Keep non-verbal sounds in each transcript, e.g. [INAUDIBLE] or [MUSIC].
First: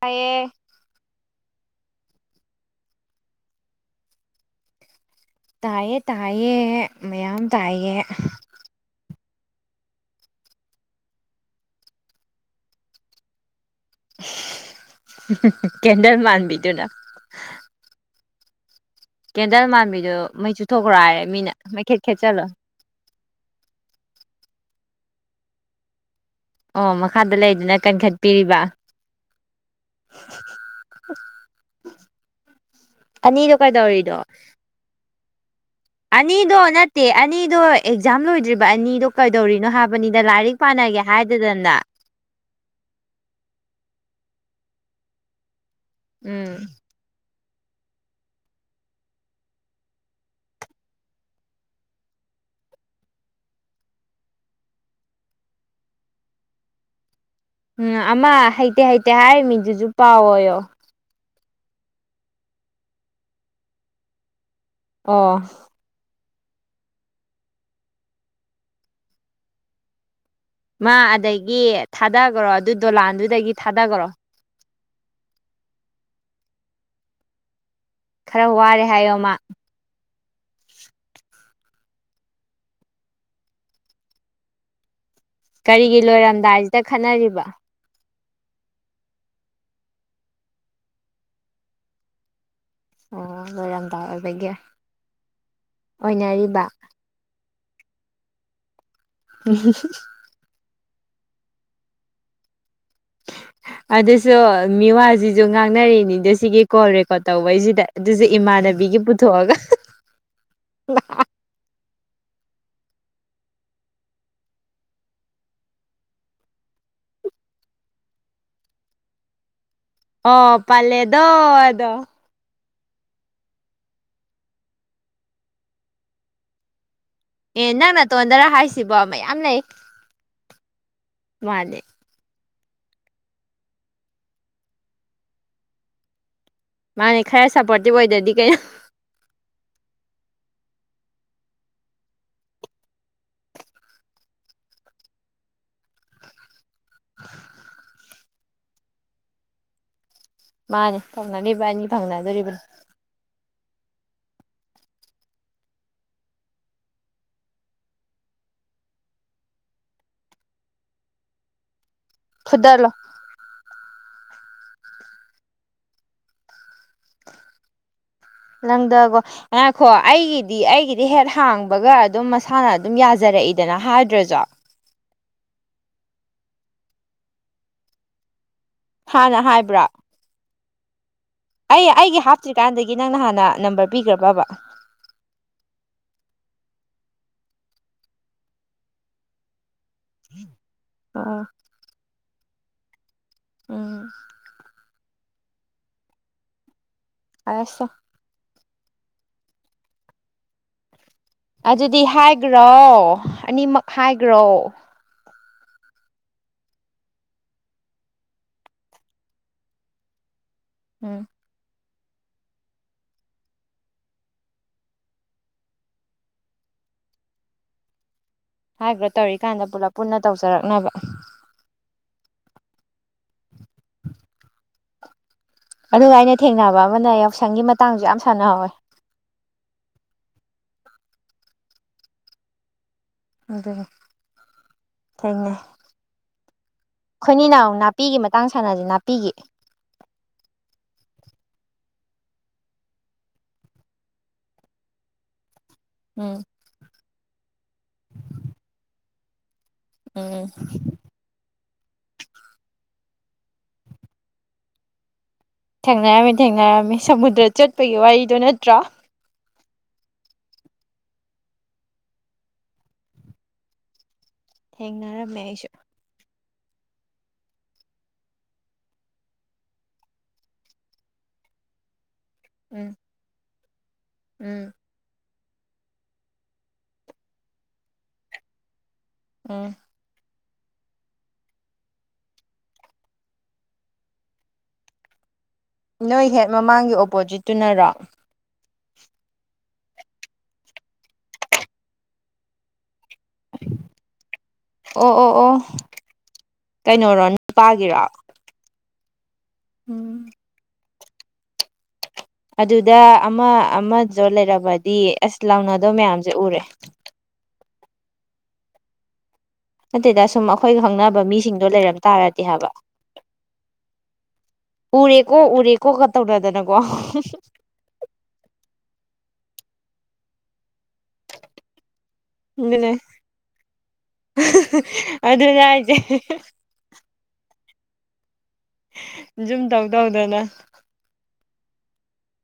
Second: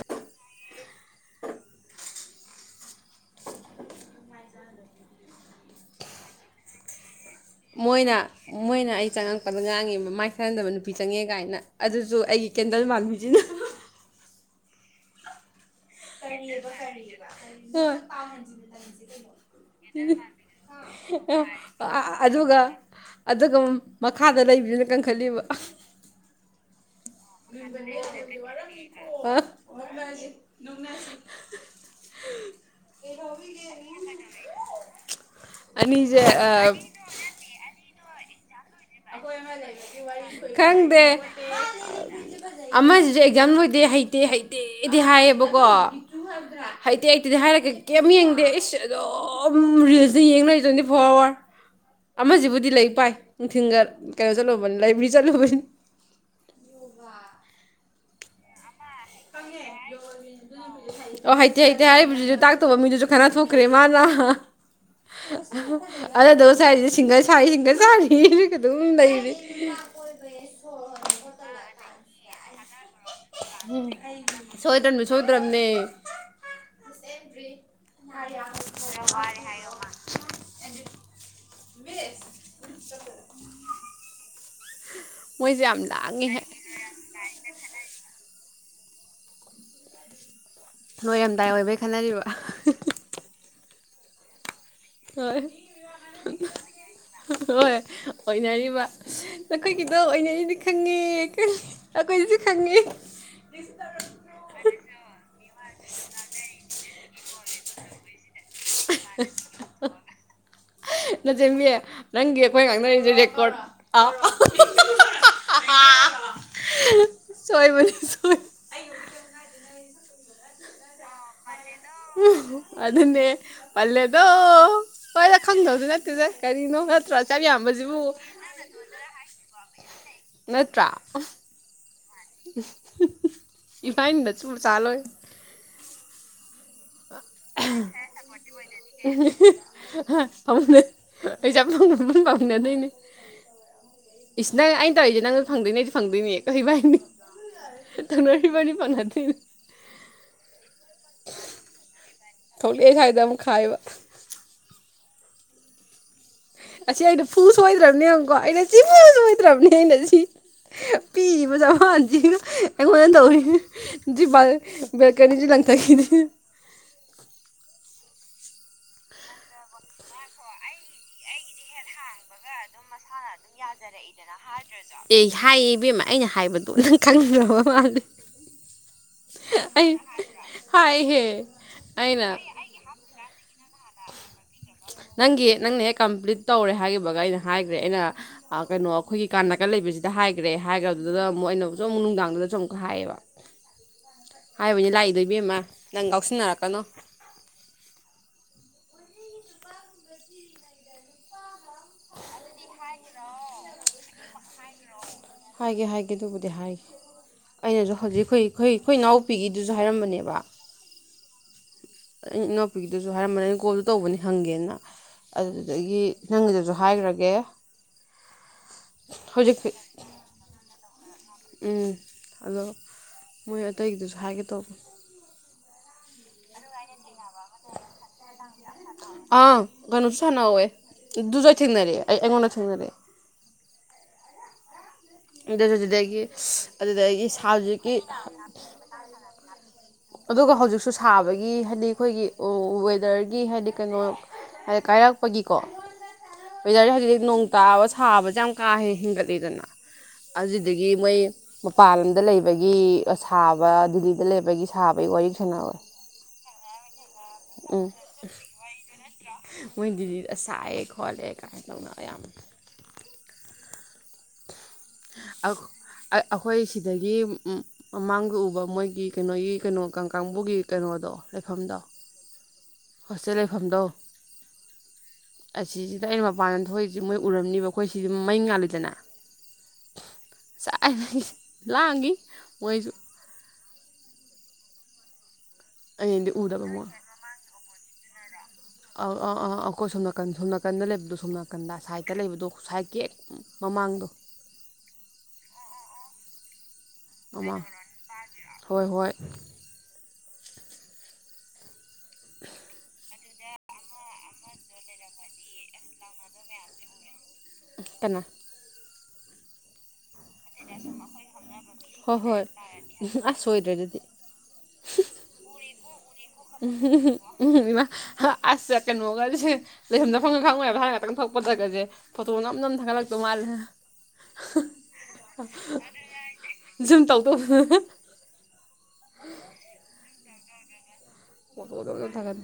ꯇꯌꯦ ꯇꯌꯦ ꯇꯌꯦꯌꯦ ꯃꯣꯏꯅ ꯃꯣꯏꯅ ꯑꯩ ꯆꯪꯉꯛꯄ ꯉꯥꯡꯉꯦꯕ ꯃꯥꯏ ꯊꯍꯟꯗꯕ ꯅꯨꯄꯤ ꯆꯪꯉꯦ ꯀꯥꯏꯅ ꯑꯗꯨꯁꯨ ꯑꯩꯒꯤ ꯀꯦꯟꯗꯜ ꯃꯥꯟꯕꯤꯁꯤꯅ ꯀꯦꯟꯗꯜ ꯃꯥꯟꯕꯤꯗꯨꯅ ꯀꯦꯟꯗꯜ ꯃꯥꯟꯕꯤꯗꯨ ꯃꯩ ꯆꯨꯊꯣꯛꯈ꯭ꯔꯣ ꯍꯥꯏꯔꯦ ꯃꯤꯅ ꯍ ꯃꯩꯈꯦꯠ ꯈꯦꯠꯆꯜꯂꯣ ꯑꯗꯨꯒ ꯑꯗꯨꯒ ꯃꯈꯥꯗ ꯂꯩꯕꯗꯨꯅ ꯀꯪꯈꯠꯜꯂꯤꯕ ꯑꯣ ꯃꯈꯥꯗ ꯂꯩꯗꯨꯅ ꯀꯟꯈꯠꯄꯤꯔꯤꯕ ꯑꯅꯤꯗꯣ ꯀꯩꯗꯧꯔꯤꯗꯣ ꯑꯅꯤꯁꯦ ꯑꯅꯤꯗꯨꯣ ꯅꯠꯇꯦ ꯑꯅꯗꯨꯣ ꯑꯦꯛꯖꯥꯝ ꯂꯣꯏꯗ꯭ꯔꯤꯕ ꯑꯅꯤꯗꯣ ꯀꯩꯗꯧꯔꯤꯅꯣ ꯍꯥꯏꯕ ꯕꯅꯤꯗ ꯂꯥꯏꯔꯤꯛ ꯄꯥꯅꯒꯦ ꯈꯪꯗꯦ ꯍꯥꯏꯗꯗꯅ ꯑꯃꯁꯤꯁꯨ ꯑꯦꯛꯖꯥꯝ ꯂꯣꯏꯗꯦ ꯍꯩꯇꯦ ꯍꯩꯇ ꯑꯩꯗꯤ ꯍꯥꯏꯌꯦꯕꯀꯣ ꯎꯝ ꯀꯤꯗ ꯍꯥꯏꯔꯒ ꯀꯩꯝ ꯌꯦꯡꯗꯦ ꯏꯁ ꯑꯗꯨꯝ ꯔꯤꯜꯁꯁꯦ ꯌꯦꯡ ꯂꯩꯗꯣꯏꯅꯤ ꯇ꯭ꯋꯦꯟꯇꯤ ꯐꯣꯔ ꯑꯋꯥꯔ ꯑꯃꯁꯤꯕꯨꯗꯤ ꯂꯥꯏꯔꯤꯛ ꯄꯥꯏ ꯐꯤꯡꯒꯔ ꯀꯩꯅꯣ ꯆꯠꯂꯨꯕꯅꯤ ꯂꯥꯏꯕ꯭ꯔꯦꯔꯤ ꯆꯠꯂꯨꯕꯅꯤ ꯎꯝ ꯑꯃ ꯍꯩꯇꯦ ꯍꯥꯏ ꯑꯣ ꯍꯩ ꯇꯦ ꯍꯩꯇꯦ ꯍꯥꯏꯔꯤꯕꯁꯤꯁꯨ ꯇꯥꯛꯇꯧꯕ ꯃꯤꯗꯨꯁꯨ ꯈꯠꯅ ꯊꯣꯛꯈ꯭ꯔꯦ ꯃꯥꯅ ꯑꯣ [INAUDIBLE] ꯑꯗꯨꯗꯣ ꯉꯁꯥꯏꯗꯤ ꯁꯤꯡꯒꯜ ꯁꯥꯏ ꯁꯤꯡꯒꯜ ꯁꯥꯔꯤ ꯑꯗꯨꯝ ꯂꯩꯔꯤ ꯃꯥ ꯑꯗꯒꯤ ꯊꯥꯗꯈꯔꯣ ꯑꯗꯨ ꯗꯣꯂꯥꯟꯗꯨꯗꯒꯤ ꯊꯥꯗꯒꯔꯣ ꯁꯣꯏꯗ꯭ꯔꯕꯅꯤ ꯁꯣꯏꯗ꯭ꯔꯕꯅꯦ ꯈꯔ ꯋꯥꯔꯦ ꯍꯥꯏꯌꯣꯃ ꯃꯤꯁ ꯀꯔꯤꯒꯤ ꯂꯥꯡꯉꯦꯍꯦ ꯂꯣꯏꯔꯝꯗꯥꯏꯁꯤꯗ ꯈꯠꯅꯔꯤꯕ ꯂꯣꯏꯔꯝꯗꯥꯏ ꯑꯣꯏꯕꯩ ꯈꯠꯅꯔꯤꯕ ꯑꯣ ꯂꯣꯏꯔꯝꯗꯥꯏ ꯑꯣꯏꯕꯒꯤ ꯍꯣꯏ ꯑꯣꯏꯅꯔꯤꯕ ꯍꯣꯏ ꯑꯣꯏꯅꯔꯤꯕ ꯅꯈꯣꯏꯒꯤꯗꯣ ꯑꯣꯏꯅꯔꯤꯅꯦ ꯈꯪꯉꯦ ꯑꯩꯈꯣꯏꯗꯁꯨ ꯈꯪꯉꯦ ꯑꯗꯨꯁꯨ ꯃꯤꯋꯥꯁꯤꯁꯨ ꯉꯥꯡꯅꯔꯤꯅꯤꯗꯣ ꯁꯤꯒꯤ ꯀꯣꯜ ꯔꯦ ꯇꯧꯕꯩꯁꯤꯗ ꯑꯗꯨꯁꯨ ꯏꯃꯥꯟꯅꯕꯤꯒꯤ ꯄꯨꯊꯣꯛꯑꯒ ꯂꯟꯆꯦꯟꯕꯤ ꯅꯪꯒꯤ ꯑꯩꯈꯣꯏ ꯉꯥꯡꯅꯔꯤ ꯔꯦꯀꯣꯔꯗ ꯑ ꯁꯣꯏꯔꯅꯤ ꯁꯣꯏ ꯑꯣ ꯄꯜꯂꯦꯗꯣ ꯎꯝ ꯑꯗꯨꯅꯦ ꯄꯜꯂꯦꯗꯣ ꯍꯣꯏꯗ ꯈꯪꯗꯧꯖꯨ ꯅꯠꯇꯦꯗ ꯀꯔꯤꯅꯣ ꯅꯠꯇ꯭ꯔ ꯑꯦ ꯅꯪ ꯅꯇꯣꯟꯗꯔ ꯍꯥꯏꯁꯤꯕꯣ ꯃꯌꯥꯝ ꯂꯩ ꯃꯥꯅꯦ ꯏꯕꯥꯏꯅꯤꯗ ꯁꯨꯝ ꯆꯥꯂꯣꯏ ꯃꯥꯅꯦ ꯈꯔ ꯁꯞꯄꯣꯔꯇꯤꯞ ꯑꯣꯏꯗ꯭ꯔꯗꯤ ꯀꯩꯅꯣ ꯄꯩꯁꯥ ꯐꯪꯕ ꯄꯥꯎꯃꯤꯅꯗꯣꯏꯅꯦ ꯏꯁ ꯑꯩꯅ ꯇꯧꯔꯤꯁꯦ ꯅꯪ ꯐꯪꯗꯣꯏꯅꯦꯗꯤ ꯐꯪꯗꯣꯏꯅꯦ ꯀꯩ ꯍꯥꯏ [INAUDIBLE] ꯇꯧꯅꯔꯤ ꯏꯕꯥꯏꯅꯤ ꯐꯪꯅꯗꯣꯏꯅꯤ ꯃꯥꯅꯦ ꯇꯧꯅꯅꯤ ꯏꯕꯥꯅꯤꯅ ꯐꯪꯅꯗꯣꯔꯤꯕꯅꯤ ꯊꯣꯛꯂꯛꯑꯦ ꯁ꯭ꯋꯥꯏꯗ ꯑꯃꯨꯛ ꯈꯥꯏꯕ ꯑꯁꯤ ꯑꯩꯅ ꯐꯨ ꯁꯣꯏꯗ꯭ꯔꯕꯅꯦ ꯌꯦꯡꯉꯨꯀꯣ ꯑꯩꯅ ꯁꯤꯐꯨ ꯁꯣꯏꯗ꯭ꯔꯕꯅꯦ ꯑꯩꯅ ꯁꯤ ꯄꯤꯕ ꯆꯥꯟ ꯐꯨꯗꯠꯂꯣ ꯑꯩꯉꯣꯟꯗ ꯇꯧꯔꯤꯅꯦ ꯀꯅꯤ ꯂꯪꯀ ꯀꯗ ꯅꯪꯗꯀꯣꯈꯣ ꯑꯩꯒꯤꯗꯤ ꯑꯩꯒꯤꯗꯤ ꯍꯦꯛ ꯍꯥꯡꯕꯒ ꯑꯗꯨꯝ ꯃꯁꯥꯅ ꯑꯗꯨꯝ ꯌꯥ ꯐꯖꯔꯛꯏꯗꯅ ꯍꯥꯏꯗ꯭ꯔꯁꯨ ꯑꯦ ꯍꯥꯏꯌꯦ ꯏꯕꯦꯝꯃ ꯑꯩꯅ ꯍꯥꯏꯕꯗꯣ ꯅꯪ ꯈꯪꯗꯕ ꯃꯥꯂ ꯍꯥꯟꯅ ꯍꯥꯏꯕ꯭ꯔꯥ ꯍꯥꯏ ꯍꯦ ꯑꯩ ꯑꯩꯒꯤ ꯍꯥꯞꯇ꯭ꯔꯤꯀꯥꯟꯗꯒꯤ ꯅꯪꯅ ꯍꯥꯟꯅ ꯅꯝꯕꯔ ꯄꯤꯈ꯭ꯔꯕꯕ ꯅꯪꯒꯤ ꯅꯪꯅꯍꯦꯛ ꯀꯝꯄ꯭ꯂꯤꯠ ꯇꯧꯔꯦ ꯍꯥꯏꯈꯤꯕꯒ ꯑꯩꯅ ꯍꯥꯏꯈ꯭ꯔꯦ ꯑꯩꯅ ꯀꯩꯅꯣ ꯑꯩꯈꯣꯏꯒꯤ ꯀꯥꯟ ꯀ ꯂꯩꯕꯁꯤꯗ ꯍꯥꯏꯈ꯭ꯔꯦ ꯍꯥꯏꯈ꯭ꯔꯗꯨꯗ ꯑꯣ ꯑꯃꯨꯛ ꯑ ꯁꯨꯝꯨꯛ ꯅꯨꯡꯗꯥꯡꯗꯨꯗ ꯆꯨ ꯀꯥꯕ ꯎꯝ ꯍꯥꯏꯅꯤ ꯂꯥꯛꯏꯗꯣꯏꯕꯤꯦꯝꯃ ꯅꯪ ꯀꯥꯎꯁꯤꯟꯅꯔꯛꯀꯅꯣ ꯑꯁ ꯑꯗꯨꯗꯤ ꯍꯥꯏꯈ꯭ꯔꯣ ꯑꯅꯤꯃꯛ ꯍꯥꯏꯈ꯭ꯔꯣ ꯍꯥꯏꯒꯦ ꯍꯥꯏꯒꯦ ꯑꯗꯨꯕꯨꯗꯤ ꯍꯥꯏꯒꯦ ꯑꯩꯅꯁꯨ ꯍꯧꯖꯤꯛꯈꯣꯏ ꯑꯩꯈꯣꯏ ꯑꯩꯈꯣꯏ ꯏꯅꯥꯎꯄꯤꯒꯤꯗꯨꯁꯨ ꯍꯥꯏꯔꯝꯕꯅꯦꯕ ꯎꯝ ꯑꯩꯩꯅ ꯏꯅꯥꯎꯄꯤꯒꯤꯗꯨꯁꯨ ꯍꯥꯏꯔꯝꯕꯅꯤ ꯑ ꯀꯣꯜꯗꯣ ꯇꯧꯕꯅꯤ ꯍꯪꯒꯦꯅ ꯑꯗꯨꯗꯒꯤ ꯅꯪꯒꯤꯗꯁꯨ ꯍꯥꯏꯈ꯭ꯔꯒꯦ ꯍꯥꯏꯕ꯭ꯔꯥ ꯍꯧꯖꯤꯛ ꯇꯧꯔꯤꯀꯥꯟꯗ ꯄꯨꯂꯞ ꯄꯨꯟꯅ ꯇꯧꯖꯔꯛꯅꯕ [INAUDIBLE] ꯎꯝ ꯑꯗꯣ ꯃꯣꯏ ꯑꯇꯩꯒꯤꯗꯨꯁꯨ ꯍꯥꯏꯒꯦ ꯇꯧꯕ ꯑꯗꯨꯒ ꯑꯩꯅ ꯊꯦꯡꯅꯕ ꯑꯃꯅ ꯇꯁꯪꯒꯤ ꯃꯇꯥꯡꯁꯨ ꯌꯥꯝ ꯁꯥꯟꯅꯍꯧꯋꯦ ꯗꯨꯖ ꯊꯦꯡꯅꯔꯦ ꯑꯩꯉꯣꯟꯗ ꯊꯦꯡꯅꯔꯦ ꯑꯗ ꯑꯗꯨꯁꯨ ꯑꯗꯨꯗꯒꯤ ꯑꯗꯨꯗꯒꯤ ꯑꯩꯈꯣꯏꯅꯤꯅ ꯑꯃꯨꯛ ꯍꯧꯖꯤꯛꯀꯤ ꯅꯥꯄꯤꯒꯤ ꯃꯇꯥꯡ ꯁꯥꯟꯅꯁꯦ ꯅꯥꯄꯤꯒꯤ ꯑꯗꯨꯒ ꯍꯧꯖꯤꯛꯁꯨ ꯊꯥꯕꯒꯤ ꯍꯥꯏꯗꯤ ꯑꯩꯈꯣꯏꯒꯤ ꯋꯦꯗꯔꯒꯤ ꯍꯥꯏꯗꯤ ꯀꯩꯅꯣ ꯍꯥꯏꯗꯤ ꯀꯥꯏꯔꯛꯄꯒꯤ ꯀꯣ ꯎꯝ ꯑꯣꯏꯖꯔꯦ ꯍꯥꯏꯖꯤꯗꯤ ꯅꯣꯡ ꯇꯥꯕ ꯁꯥꯕꯁꯦ ꯌꯥꯝ ꯀꯥ ꯍꯦ ꯍꯦꯟꯒꯠꯂꯤꯗꯅ ꯎꯝ ꯑꯗꯨꯗꯒꯤ ꯃꯣꯏ ꯃꯄꯥꯟ ꯂꯝꯗ ꯂꯩꯕꯒꯤ ꯁꯥꯕ ꯗꯤꯜꯂꯤꯗ ꯂꯩꯕꯒꯤ ꯁꯥꯕꯒꯤ ꯋꯥꯔꯤ ꯊꯅꯥꯋꯥꯏ ꯇꯦꯡꯉꯔꯝꯃꯤ ꯁꯃꯨꯗ꯭ꯔ ꯆꯠꯄꯒꯤ ꯋꯥꯔꯤꯗꯣ ꯅꯠꯇ꯭ꯔꯥ ꯃꯣꯏ ꯗꯤꯗ ꯁꯥꯏꯑꯦ ꯈꯣꯠꯂꯦ ꯀꯥꯏꯅ ꯇꯧꯅ ꯑꯌꯥꯝꯕ ꯊꯦꯡꯅꯔꯝꯃꯦ ꯑꯩꯁꯨ ꯑꯩꯈꯣꯏ ꯁꯤꯗꯒꯤ ꯃꯃꯥꯡꯗ ꯎꯕ ꯃꯣꯏꯒꯤ ꯀꯩꯅꯣꯒꯤ ꯀꯩꯅꯣ ꯀꯥꯡ ꯀꯥꯡꯕꯨꯒꯤ ꯀꯩꯅꯣꯗꯣ ꯂꯩꯐꯝꯗꯣ ꯎꯝ ꯍꯣꯁꯦꯜꯦ ꯊꯝꯗꯧ ꯎꯝ ꯑꯁꯤꯁꯤꯗ ꯑꯩꯅ ꯃꯄꯥꯟꯗ ꯊꯣꯛꯏꯁꯤ ꯃꯣꯏ ꯎꯔꯝꯅꯤꯕ ꯑꯩꯈꯣꯏ ꯁꯤꯗꯤꯝ ꯃꯩ ꯉꯥꯜꯂꯤꯗꯅ ꯑ ꯆꯥꯛꯅ ꯂꯥꯡꯒꯤ ꯃꯣꯏꯁꯨ ꯅꯣꯏ ꯑꯩꯅꯗꯤ ꯍꯦꯠ ꯎꯗꯕ ꯃꯃꯥꯡꯒꯤ ꯑꯣꯄꯣꯖꯤꯠꯇꯨꯅꯔꯣ ꯑ ꯑꯥ ꯑꯥ ꯑꯥ ꯑꯩꯈꯣꯏ ꯁꯣꯝ ꯅꯥꯀꯟ ꯁꯣꯝ ꯅꯥꯀꯟꯗ ꯂꯩꯕꯗꯣ ꯁꯣꯝ ꯅꯥꯀꯟꯗ ꯁꯥꯏꯗꯠꯇ ꯂꯩꯕꯗꯣ ꯁꯥꯏꯠꯀꯤ ꯍꯦꯛ ꯃꯃꯥꯡꯗꯣ ꯑꯣ ꯑꯣ ꯑꯣ ꯀꯩꯅꯣꯔꯣ ꯃꯃꯥꯡ ꯅꯨꯄꯥꯒꯤꯔꯣ ꯍꯣꯏ ꯍꯣꯏ ꯎꯝ ꯑꯗꯨꯗ ꯑꯃ ꯑꯃꯁꯗ ꯂꯩꯔꯕꯗꯤ ꯑꯁ ꯂꯥꯎꯅꯗꯧ ꯃꯌꯥꯝꯁꯦ ꯎꯔꯦ ꯀ ꯑꯗꯗ ꯁꯨꯝ ꯑꯩꯈꯣꯏꯒ ꯈꯪꯅꯕ ꯃꯤꯁꯤꯡꯗꯣ ꯂꯩꯔꯝ ꯍꯣꯏ ꯇꯥꯔꯗꯤ ꯍꯣꯏ ꯍꯥꯏꯕ ꯑꯁ ꯁꯣꯏꯗ꯭ꯔꯦ ꯑꯗꯨꯗꯤ ꯎꯔꯦꯀꯣ ꯎꯔꯦꯀꯣ ꯀ ꯇꯧꯅꯗꯅꯀꯣ ꯎꯝ ꯏꯃꯥ ꯑꯁ ꯀꯩꯅꯣꯒꯁꯦ ꯂꯩꯁꯝꯗꯐꯝꯪꯒ ꯈꯪꯉ ꯍꯥꯟꯅꯛꯇꯪ ꯊꯣꯛꯄ ꯆꯒꯁꯦ ꯐꯣꯇꯣ ꯅꯝ ꯅꯝ ꯑꯗꯨꯅꯦ ꯊꯥꯡꯒꯠꯂꯛꯇꯧ ꯃꯥꯜꯂꯦ ꯑꯗꯨ ꯌꯥꯏꯖꯦ ꯍ ꯁꯨꯝ ꯇꯧ ꯇꯧꯗꯅ ꯃꯠꯇ ꯃꯗ ꯊꯅꯤ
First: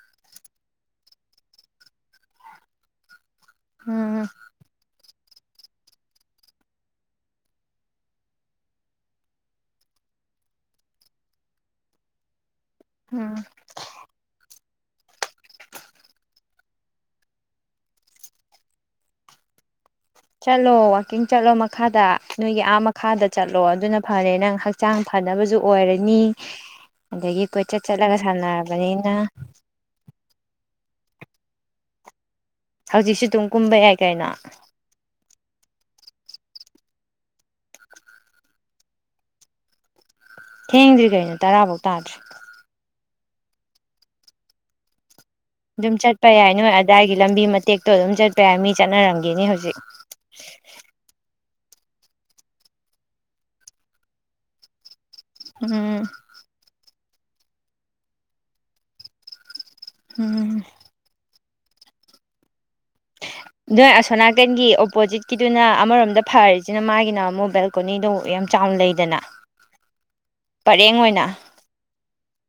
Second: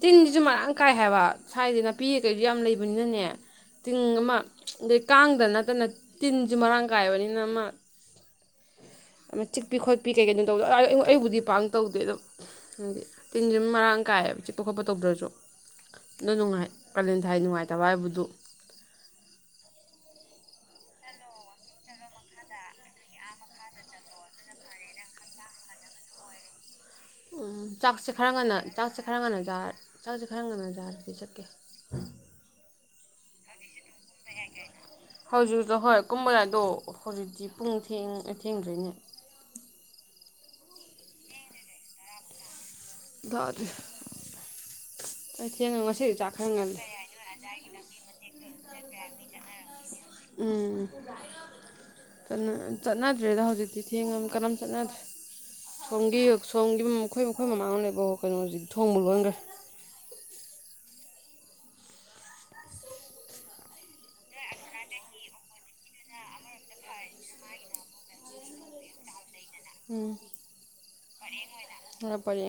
ꯇꯤꯟꯁꯤꯁꯨ ꯃꯔꯥꯡ ꯀꯥꯏ ꯍꯥꯏꯕ ꯁ꯭ꯋꯥꯏꯗꯤ ꯅꯥꯄꯤ ꯀꯩꯁꯨ ꯌꯥꯝ ꯂꯩꯕꯅꯤꯅꯅꯦ ꯇꯤꯡ ꯎꯝ ꯑꯃ ꯀꯥꯡꯗ ꯅꯠꯇꯅ ꯇꯤꯟꯁꯨ ꯃꯔꯥꯡ ꯀꯥꯏꯕꯅꯤꯅ ꯑꯃ ꯑꯃ ꯆꯤꯛꯄꯤ ꯈꯣꯠꯄꯤ ꯀꯩ ꯀꯩꯅꯣ ꯇꯧꯗꯦ ꯑꯩꯕꯨꯗꯤ ꯄꯥꯡ ꯇꯧꯗꯦ ꯑꯗꯨꯣ ꯈꯪꯗꯦ ꯎꯝ ꯇꯤꯟꯖꯨꯝ ꯃꯔꯥꯡ ꯀꯥꯏꯑꯕ ꯆꯤꯛꯄ ꯈꯣꯠꯄ ꯇꯧꯗ꯭ꯔꯁꯨ ꯅꯨꯡꯉꯥꯏ ꯀꯥꯂꯦꯟ ꯊꯥꯏ ꯅꯨꯡꯉꯥꯏꯇꯕ ꯍꯥꯏꯕꯗꯨ ꯆꯠꯂꯣ ꯋꯥꯋꯥꯛꯀꯤꯡ ꯆꯠꯂꯣ ꯃꯈꯥꯗ ꯅꯣꯏꯒꯤ ꯑꯥ ꯃꯈꯥꯗ ꯆꯠꯂꯣ ꯑꯗꯨꯅ ꯐꯔꯦ ꯅꯪ ꯍꯛꯆꯥꯡ ꯐꯅꯕꯁꯨ ꯑꯣꯏꯔꯅꯤ ꯑꯗꯒꯤ ꯀꯣꯏꯆꯠ ꯆꯥꯛꯁꯦ ꯆꯠꯂꯒ ꯈꯔ ꯉꯟꯅ ꯆꯥꯛꯁꯦ ꯈꯔ ꯁꯥꯟꯅꯔꯕꯅꯤꯅ ꯉꯟꯅ ꯆꯥꯛꯁꯦ ꯈꯔ ꯉꯟꯅ ꯖꯥꯔꯦ ꯁꯀꯦ ꯍꯧꯖꯤꯛꯁꯨ ꯑꯗꯨꯝ ꯀꯨꯝꯕ ꯌꯥꯏ ꯀꯥꯏꯩꯅꯣ ꯍꯧꯖꯤꯛꯣ ꯍꯣꯏ ꯀꯨꯝꯕꯗꯥꯏꯗꯣ ꯍꯧꯖꯤꯛꯇꯤ ꯄꯨꯡ ꯊꯦꯡꯗꯔꯤꯅꯦ ꯊꯦꯡꯗ꯭ꯔꯤ ꯀꯩꯅꯣ ꯇꯔꯥꯐꯧ ꯇꯥꯗ꯭ꯔꯥ ꯇꯥꯗꯔꯤ ꯑꯗꯨꯝ ꯆꯠꯄ ꯌꯥꯏ ꯅꯣꯏ ꯑꯗꯥꯏꯒꯤ ꯂꯝꯕꯤ ꯃꯇꯦꯛꯇꯣ ꯑꯗꯨꯝ ꯆꯠꯄ ꯌꯥꯏ ꯃꯤ ꯆꯠꯅꯔꯝꯒꯦꯅꯤ ꯍꯧꯖꯤꯛ ꯎꯝ ꯆꯠꯅꯗ꯭ꯔꯦꯗ ꯍꯧꯖꯤꯛꯇꯤ ꯊꯦꯡꯉ ꯃꯤꯅꯥ ꯀꯥꯅꯥꯝ ꯠꯅꯗ꯭ꯔꯦ ꯎꯝ ꯁꯣꯝꯒꯤ ꯁꯣꯝꯒꯤ ꯑꯩꯈꯣꯏ ꯃꯈꯣꯏ ꯃꯥꯡꯅ ꯂꯩ ꯑꯣ ꯀꯩꯅꯣ ꯍꯧꯖꯤꯛ ꯊꯣꯡꯕ ꯂꯣꯏꯈ꯭ꯔꯦ ꯎꯝ ꯅꯣꯏ ꯑꯁꯣꯅꯥꯀꯟꯒꯤ ꯑꯣꯄꯣꯖꯤꯠꯀꯤꯗꯨꯅ ꯑꯃꯔꯣꯝꯗ ꯐꯔꯤꯁꯤꯅ ꯃꯥꯒꯤꯅ ꯃꯣꯕꯦꯜ ꯀꯣꯅꯤꯗꯣ ꯌꯥꯝ ꯆꯥꯎꯅ ꯂꯩꯗꯅ ꯎꯝ ꯄꯔꯦꯡ ꯑꯣꯏꯅ ꯄꯔꯦꯡ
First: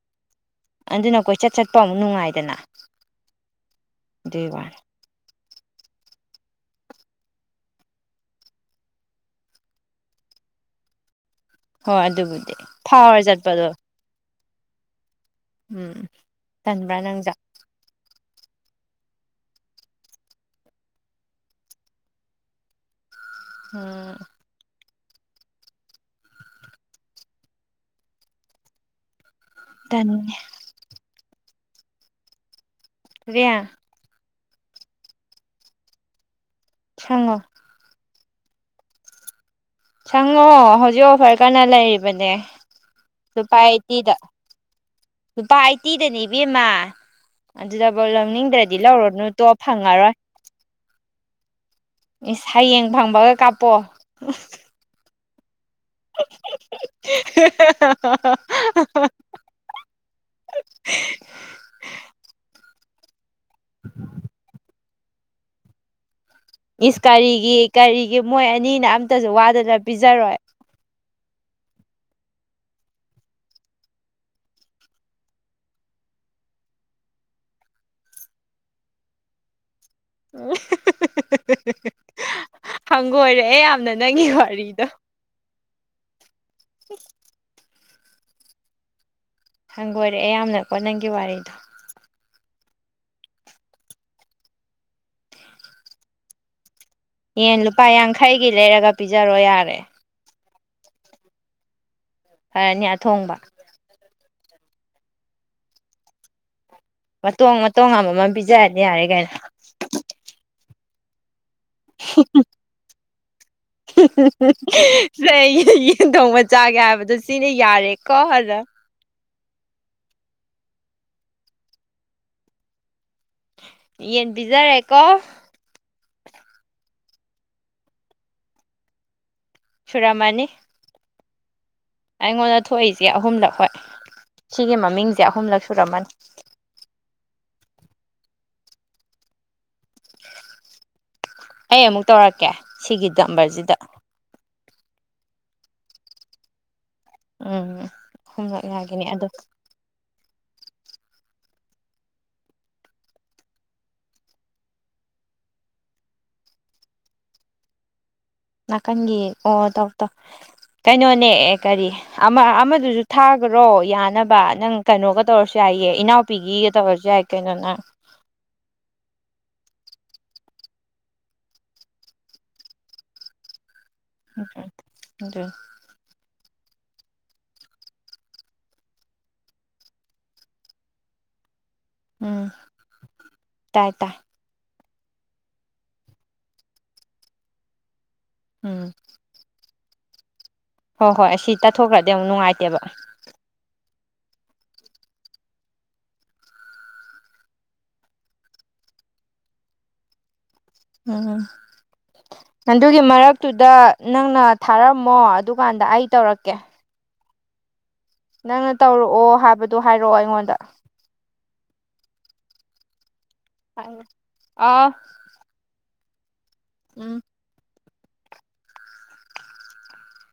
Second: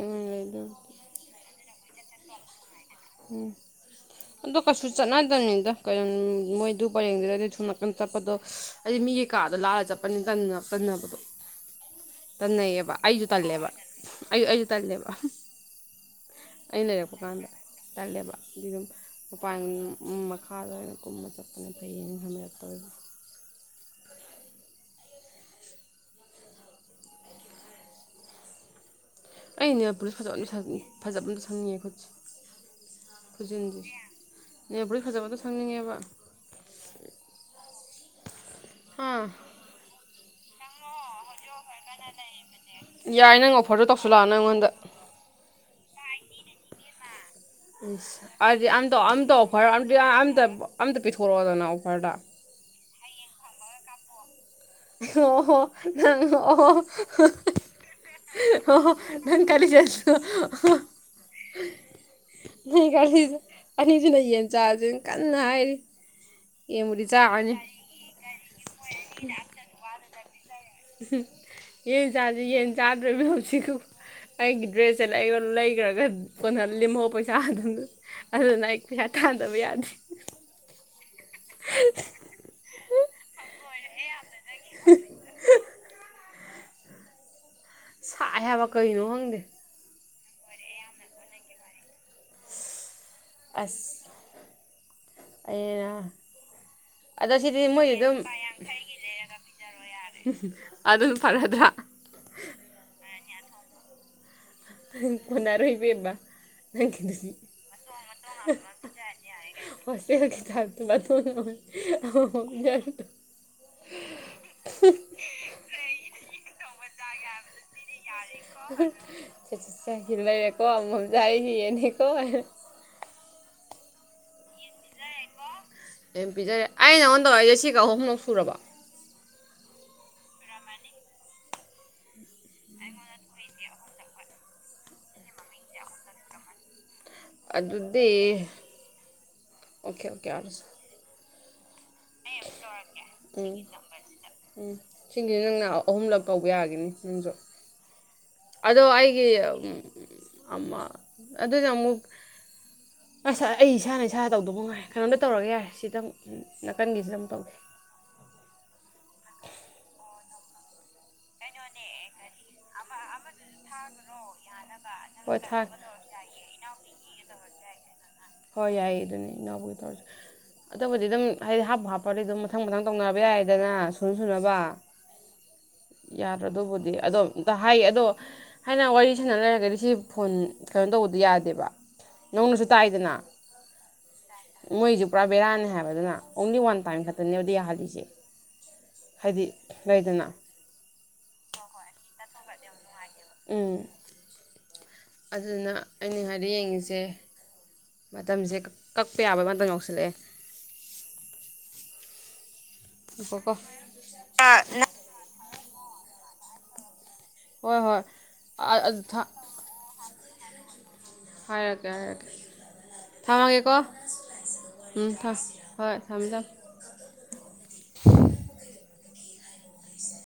ꯑꯣꯏꯅ ꯂꯩꯗꯣꯏ ꯄꯥꯎ ꯅꯨꯡꯉꯥꯏꯗꯅ ꯎꯝ ꯑꯗꯨꯒꯤ ꯑꯗꯨꯗ ꯋꯥꯅꯤ ꯀꯁꯨꯁꯨ ꯆꯠꯅꯥꯗꯅꯤ ꯀꯩꯅꯣ ꯃꯣꯏꯗꯨ ꯄꯔꯦꯡꯗꯨꯗꯗꯤ ꯁꯨꯝ ꯅꯥꯀꯟ ꯆꯠꯄꯗꯣ ꯍꯥꯏꯗꯤ ꯃꯤꯒꯤꯩ ꯀꯥꯗꯣ ꯂꯥꯂꯒ ꯆꯠꯄꯅꯤ ꯇꯟꯅꯕꯗꯣ ꯍꯣꯏ ꯑꯗꯨꯕꯨꯗꯤ ꯐꯥꯎꯔ ꯆꯠꯄꯗꯣ ꯑꯩꯌꯨ ꯑꯩꯌꯨ ꯇꯜꯂꯦ ꯎꯝ ꯇꯟꯕ꯭ꯔꯥ ꯅꯪꯖꯨ ꯈꯜꯂꯦꯕ ꯑꯗꯨ ꯑꯗꯨꯝ ꯃꯄꯥꯟ ꯃꯈꯥꯗ ꯑꯣꯏꯅ ꯀꯨꯝꯃ ꯆꯠꯄꯅ ꯐꯩꯌꯦꯅ ꯈꯝꯕꯤꯔꯛꯇꯧꯋꯕ ꯑꯝ ꯑꯩꯅꯦ ꯄꯨꯂꯤꯁ ꯇꯟꯅꯦ ꯐꯖꯕꯛꯅꯤ ꯐꯖꯕ ꯑꯃꯅꯤꯅꯤ ꯀ ꯔꯤꯌꯥ ꯈꯨꯖꯟꯗꯤ ꯌꯥꯕꯔ ꯐꯖꯕ ꯑꯗꯨꯣ ꯊꯪꯅꯤꯡꯉꯦꯕ ꯈꯉꯣ ꯍꯥꯥ ꯁꯉꯣ ꯍꯧꯖꯤꯛꯣ ꯐꯥꯏ ꯀꯟꯅ ꯂꯩꯔꯤꯕꯅꯦ ꯌꯥꯏ ꯅꯪ ꯂꯨꯄꯥ ꯑꯣꯐꯔꯗꯣ ꯑꯠꯇꯤꯗ ꯇꯧꯁꯤꯜꯂꯛꯑꯅꯨ ꯑꯩꯉꯣꯟꯗ ꯂꯨꯄꯥ ꯑꯩꯠꯇꯤꯗꯅꯦꯕꯤꯦꯝꯃ ꯑꯗꯨꯗꯐꯧ ꯏꯁ ꯑꯗꯨꯗꯤ ꯂꯧꯅꯤꯡꯗ꯭ꯔꯗꯤ ꯑꯝꯇ ꯂꯧꯔꯅꯨ ꯇꯣ ꯐꯪꯉꯔꯣꯏ ꯁꯣꯔꯣꯖꯅꯥꯎ ꯁꯌꯦꯡ ꯐꯪꯕꯒ ꯀꯥꯄꯣ ꯍ ꯍꯣ ꯅꯪ ꯅꯪ ꯀ ꯆ ꯍ ꯀꯦ ꯑꯅꯤꯁꯤꯅ ꯌꯦꯟ ꯆꯥꯖ ꯀꯅꯥꯏꯜ ꯏꯁ ꯀꯔꯤꯒꯤ ꯀꯔꯤꯒꯤ ꯃꯣꯏ ꯑꯅꯤꯅ ꯑꯝꯇꯁꯨ ꯋꯥꯗꯅ ꯄꯤꯖꯔꯣꯏ ꯌꯦꯟ ꯆꯁꯤ ꯌꯦꯟ ꯆꯥꯗ꯭ꯔ ꯃꯤ ꯍꯧꯁꯤꯀ ꯑꯩꯒꯤ ꯗ꯭ꯔꯦꯁꯁꯦ ꯂꯩꯈ꯭ꯔꯒ ꯀꯣꯟꯍꯜꯂꯤꯝꯃꯣ ꯄꯩꯁꯥ ꯑꯗꯨꯗꯨ ꯑꯗꯨꯅ ꯑꯩ ꯄꯩꯁꯥ ꯇꯥꯗꯕ ꯌꯥꯗꯦ ꯍꯪꯒꯣꯏꯔꯛꯑꯦ ꯌꯥꯝ ꯅꯪꯒꯤ ꯋꯥꯔꯤꯗ [INAUDIBLE] ꯁꯥꯏ ꯍꯥꯏꯕ ꯀꯩꯅꯣ ꯈꯪꯗꯦ ꯍꯪꯒꯣꯏꯔꯦꯌꯥꯝꯅꯀꯣ ꯅꯪꯒꯤ ꯋꯥꯔꯤꯗꯣ ꯑꯁ ꯑꯩꯩꯅ ꯑꯦꯡ ꯂꯨꯄꯥ ꯌꯥꯡꯈꯩꯒꯤ ꯂꯩꯔꯒ ꯄꯤꯖꯔꯣ ꯌꯥꯔꯦ ꯑꯗꯨꯝ ꯐꯔꯗ꯭ꯔꯥ ꯐꯔꯅꯤ ꯑ ꯊꯣꯡꯕ ꯐꯣꯟꯔꯣꯏꯕꯕ ꯃꯇꯣꯡ ꯃꯇꯣꯡ ꯑꯃꯃꯝ ꯄꯤꯖꯔꯅꯤ ꯌꯥꯔꯦ ꯀꯩꯅꯣ ꯀ ꯑ ꯌꯥ ꯁꯩ ꯊ ꯃꯖꯥꯒꯦ ꯗꯁꯤꯅꯦ ꯌꯥꯔꯦ ꯑ ꯆꯠꯆꯤꯠ ꯆ ꯍ ꯂꯩꯔꯦꯀꯣ ꯃꯝꯖꯥꯏ ꯌꯦꯅꯦꯀꯣ ꯍꯥꯏ ꯌꯦꯟ ꯄꯤꯖꯔꯦꯀꯣ ꯌꯥꯝ ꯄꯤꯖꯔꯦ ꯑꯩ ꯅꯉꯣꯟ ꯇꯧꯔꯛꯏꯁꯦ ꯁꯤꯒ ꯑꯍꯨꯝꯂꯨꯛ ꯁꯨꯔꯕ ꯁꯨꯔꯃꯅꯤ ꯑꯩꯉꯣꯟꯗ ꯊꯣꯛꯏꯁꯦ ꯑꯍꯨꯝꯂꯛ ꯍꯣꯏ ꯁꯤꯒꯤ ꯃꯃꯤꯡꯁꯦ ꯑꯍꯨꯝꯂꯛ ꯁꯨꯔꯝꯃꯅꯤ ꯑꯗꯨ ꯑꯗꯨꯗꯤ ꯑꯣꯀꯦ ꯑꯣꯀꯦ ꯑꯩ ꯑꯃꯨꯛ ꯇꯧꯔꯛꯀꯦ ꯁꯤꯒꯤ ꯎꯝ ꯗꯝꯕꯔꯁꯤꯗ ꯎꯝ ꯁꯤꯡꯁꯤꯁꯨ ꯅꯪꯅ ꯑꯍꯨꯝꯂꯛ ꯇꯧꯕ ꯌꯥꯒꯅꯤ ꯎ ꯑꯗꯣ ꯑꯩꯒꯤ ꯑꯃ ꯑꯗꯨꯅ ꯑꯃꯨꯛ ꯑꯁ ꯑꯩ ꯏꯁꯥꯅ ꯏꯁꯥꯗ ꯇꯧꯗꯧꯕ ꯉꯥꯏ ꯀꯩꯅꯣꯝꯇ ꯇꯧꯔꯒ ꯌꯥꯔꯦ ꯁꯤꯗꯪ ꯅꯥꯀꯟꯒꯤꯁꯤꯗ ꯑꯃꯨꯛ ꯇꯧꯒꯦ ꯅꯥꯀꯟꯒꯤ ꯑꯣ ꯇꯧ ꯇꯧ ꯀꯩꯅꯣꯅꯦ ꯀꯔꯤ ꯑꯃ ꯑꯃꯗꯨꯁꯨ ꯍꯥꯏ꯭ꯔꯣ ꯌꯥꯅꯕ ꯅꯪ ꯀꯩꯅꯣꯒ ꯇꯧꯔꯁꯨ ꯄꯣꯊꯥꯒꯦ ꯌꯥꯏꯌꯦ ꯏꯅꯥꯎꯄꯤꯒꯤꯒ ꯇꯧꯔꯁꯨ ꯌꯥꯏ ꯀꯩꯅꯅ ꯍꯣꯏ ꯌꯥꯏ ꯑꯗꯨꯅꯦ ꯏꯅꯥꯎꯕꯨꯒꯤ ꯇꯧꯔꯁꯦ ꯑꯗꯨꯇꯕꯨꯗꯤ ꯑꯗꯨꯝ ꯍꯥꯏꯗꯤ ꯍꯥꯞꯄ ꯍꯥꯞꯄꯗꯤ ꯑꯗꯨꯝ ꯃꯊꯪ ꯃꯊꯪ ꯇꯧꯅꯕ ꯌꯥꯏꯗꯅ ꯁꯨ ꯁꯨꯅꯕ ꯑꯗꯨ ꯑꯗꯨꯕꯨꯗꯤ ꯑꯗꯣ ꯑꯝꯇ ꯍꯥꯏꯌꯦ ꯑꯗꯣ ꯍꯥꯏꯅ ꯋꯥꯔꯤ ꯁꯥꯟꯅ ꯂꯩꯔꯒꯗꯤ ꯁꯤ ꯐꯣꯟ ꯀꯩꯅꯣ ꯇꯧꯕꯗꯤ ꯌꯥꯗꯦꯕ ꯅꯧꯅꯁꯨ ꯇꯥꯏꯗꯅ ꯇꯔꯇ ꯃꯣꯏꯁꯨ ꯄꯨꯔꯥ ꯕꯦꯔꯥꯅꯦ ꯍꯥꯏꯕ ꯑꯗꯨꯅ ꯑꯣꯡꯂꯤ ꯋꯥꯟ ꯇꯥꯏꯝ ꯈꯛꯇꯅꯦꯕꯗꯤ ꯌꯥꯍꯜꯂꯤꯁꯦ ꯎꯝ ꯍꯥꯏꯗꯤ ꯂꯩꯗꯅ ꯍꯣꯏ ꯍꯣꯏ ꯑꯁꯤ ꯇꯥꯊꯣꯛꯈ꯭ꯔꯗꯤ ꯑꯃꯨꯛ ꯅꯨꯡꯉꯥꯏꯇꯦꯕ ꯎꯝ ꯑꯗꯨꯗꯨꯅ ꯑꯩꯅ ꯍꯥꯏꯗꯤ ꯌꯦꯡꯉꯤꯁꯦ ꯃꯇꯝꯁꯦ ꯀꯛꯄ ꯌꯥꯕ ꯃꯇꯝꯇꯪ ꯌꯥꯧꯁꯤꯜꯂꯛꯑꯦ ꯎꯝ ꯑꯗꯨꯒꯤ ꯉꯈꯣꯀꯣ ꯃꯔꯛꯇꯨꯗ ꯅꯪꯅ ꯊꯥꯔꯝꯃꯣ ꯑꯗꯨꯀꯥꯟꯗ ꯑꯩ ꯇꯧꯔꯛꯀꯦ ꯍꯣꯏ ꯍꯣꯏ ꯅꯪꯅ ꯇꯧꯔꯛꯑꯣ ꯍꯥꯏꯕꯗꯨꯣ ꯍꯥꯏꯔ ꯣ ꯑꯩꯉꯣꯗ ꯍꯥꯏꯔꯛꯀꯦ ꯍꯥꯏꯔꯛꯀꯦ ꯊꯥꯃꯒꯦꯀꯣ ꯑꯥ ꯎꯝ ꯊꯥꯎ ꯍꯣꯏ ꯊꯝꯃꯦꯖꯝ ꯎꯝ